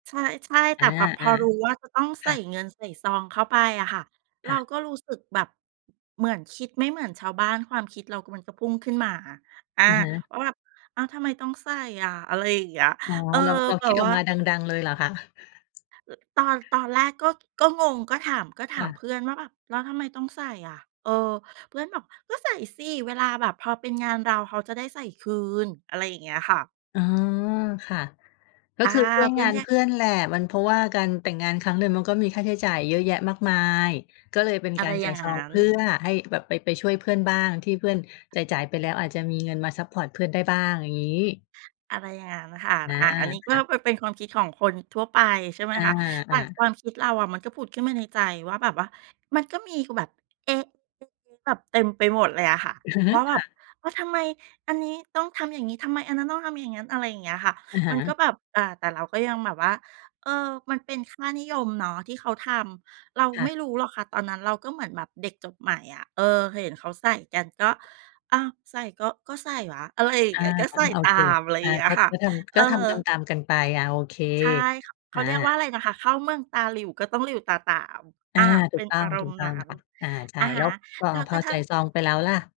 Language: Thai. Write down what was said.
ใช่ ๆ แอต่า แบบพอรู้ว่าจะต้องๆ ใคส่่ะ เงิน ใส่ซองเข้าไปอะค่ะ เรคา่ะ ก็รู้สึกแบบเหมือนคิดไม่เหมือนชาวบ้าน ความคิดเรา ก มันก็พุ่งขึ้นมา อา อะฮะ ว่าแบบ อ้าว ทำไมต้องใส่อะ อะไรอย่างเงี้ย อ๋อ เออ เรา เราแบคิบดอวอ่กา มาดัง ๆ เลยเหรอคะ? อ ตอน ตอนแรกก็ ก็งง ก็ถาม ก็คถา่มเพะ ื่อนว่าแบบ "แล้วทำไมต้องใส่อะ?" เออ เพื่อนบอก "ก็ใส่สิ เวลาแบบพอเป็นงานเรา เขาจะได้ใส่คืน" อะไรอย่างเงี้ยค่ะ อ๋อ ค่ะ ก็อา คือช่วยเพื่งอานนแค่ เพื่อนแหละ มัน เพราะว่าการแต่งงานครั้งหนึ่งมันก็มีค่าใช้จ่ายเยอะแยะมากมาย ก็เลยเป็นอะกไารรจอย่่าายงซงอัง้เน พื่อให้แบบไป ไปช่วยเพื่อนบ้าง ที่เพื่อนจ่าย ๆ ไปแล้ว อาจจะมีเงินมาซัปพอร์ตเพื่อนได้บ้าง อย่างงี้ อะไรอย่างนั้นค่ะ อา อา อันนี้คก็่ะ เป็น เป็นความคิดของคนทั่วไป ใช่ไหมอา คะ แตอ่า ความคิดเราอะมันก็ผุดขึ้นมาในใจว่าแบบว่า มันก็มี ก แบบ เอ๊ะ ๆ ๆ แบบเต็มไปหมดเลยอะค่ะ ว่าแบค่บะ ว่า "ทำไมอันนี้ต้องทำอย่างงี้? ทำไมอันนั้นต้องทำอย่างงั้น?" อะไรอย่างเงี้ยอะค่ะ อะฮมันก็ะ แบบ อ่า แต่เราก็ยังแบบว่า เออ มันเป็นค่านิยมเนาะ ที่เขาทำ เราค่ไม่ะ รู้หรอกค่ะ ตอนนั้นเราก็เหมือนแบบเด็กจบใหม่อะ เออ เคยเห็นเขาใส่กัน ก็ "อ้าว ใส่ก็ ก็ใส่วะ" อะไรอย่าองเา งี้ย ก็อใา ส่โอตาเค ม อะไรออย่า างเงี้ยก็ ค่ะ ก็ทเำ อกอ ็ทำตาม ๆ กันไป อา โอเค ใช่ค่ะ เขอาเรียกว่าา อะไรนะคะ เข้าเมืองตาหลิ่ว ก็ต้องหลิ่วตาตาม ออา ่า เถปู็กนต้ออาง รถูมณก์ตน้อั้งน ค่ะ อา ใชอ่ ะฮแล้ะ วพอ แล้วพกอระทใัส่่ง ซองไปแล้วล่ะ?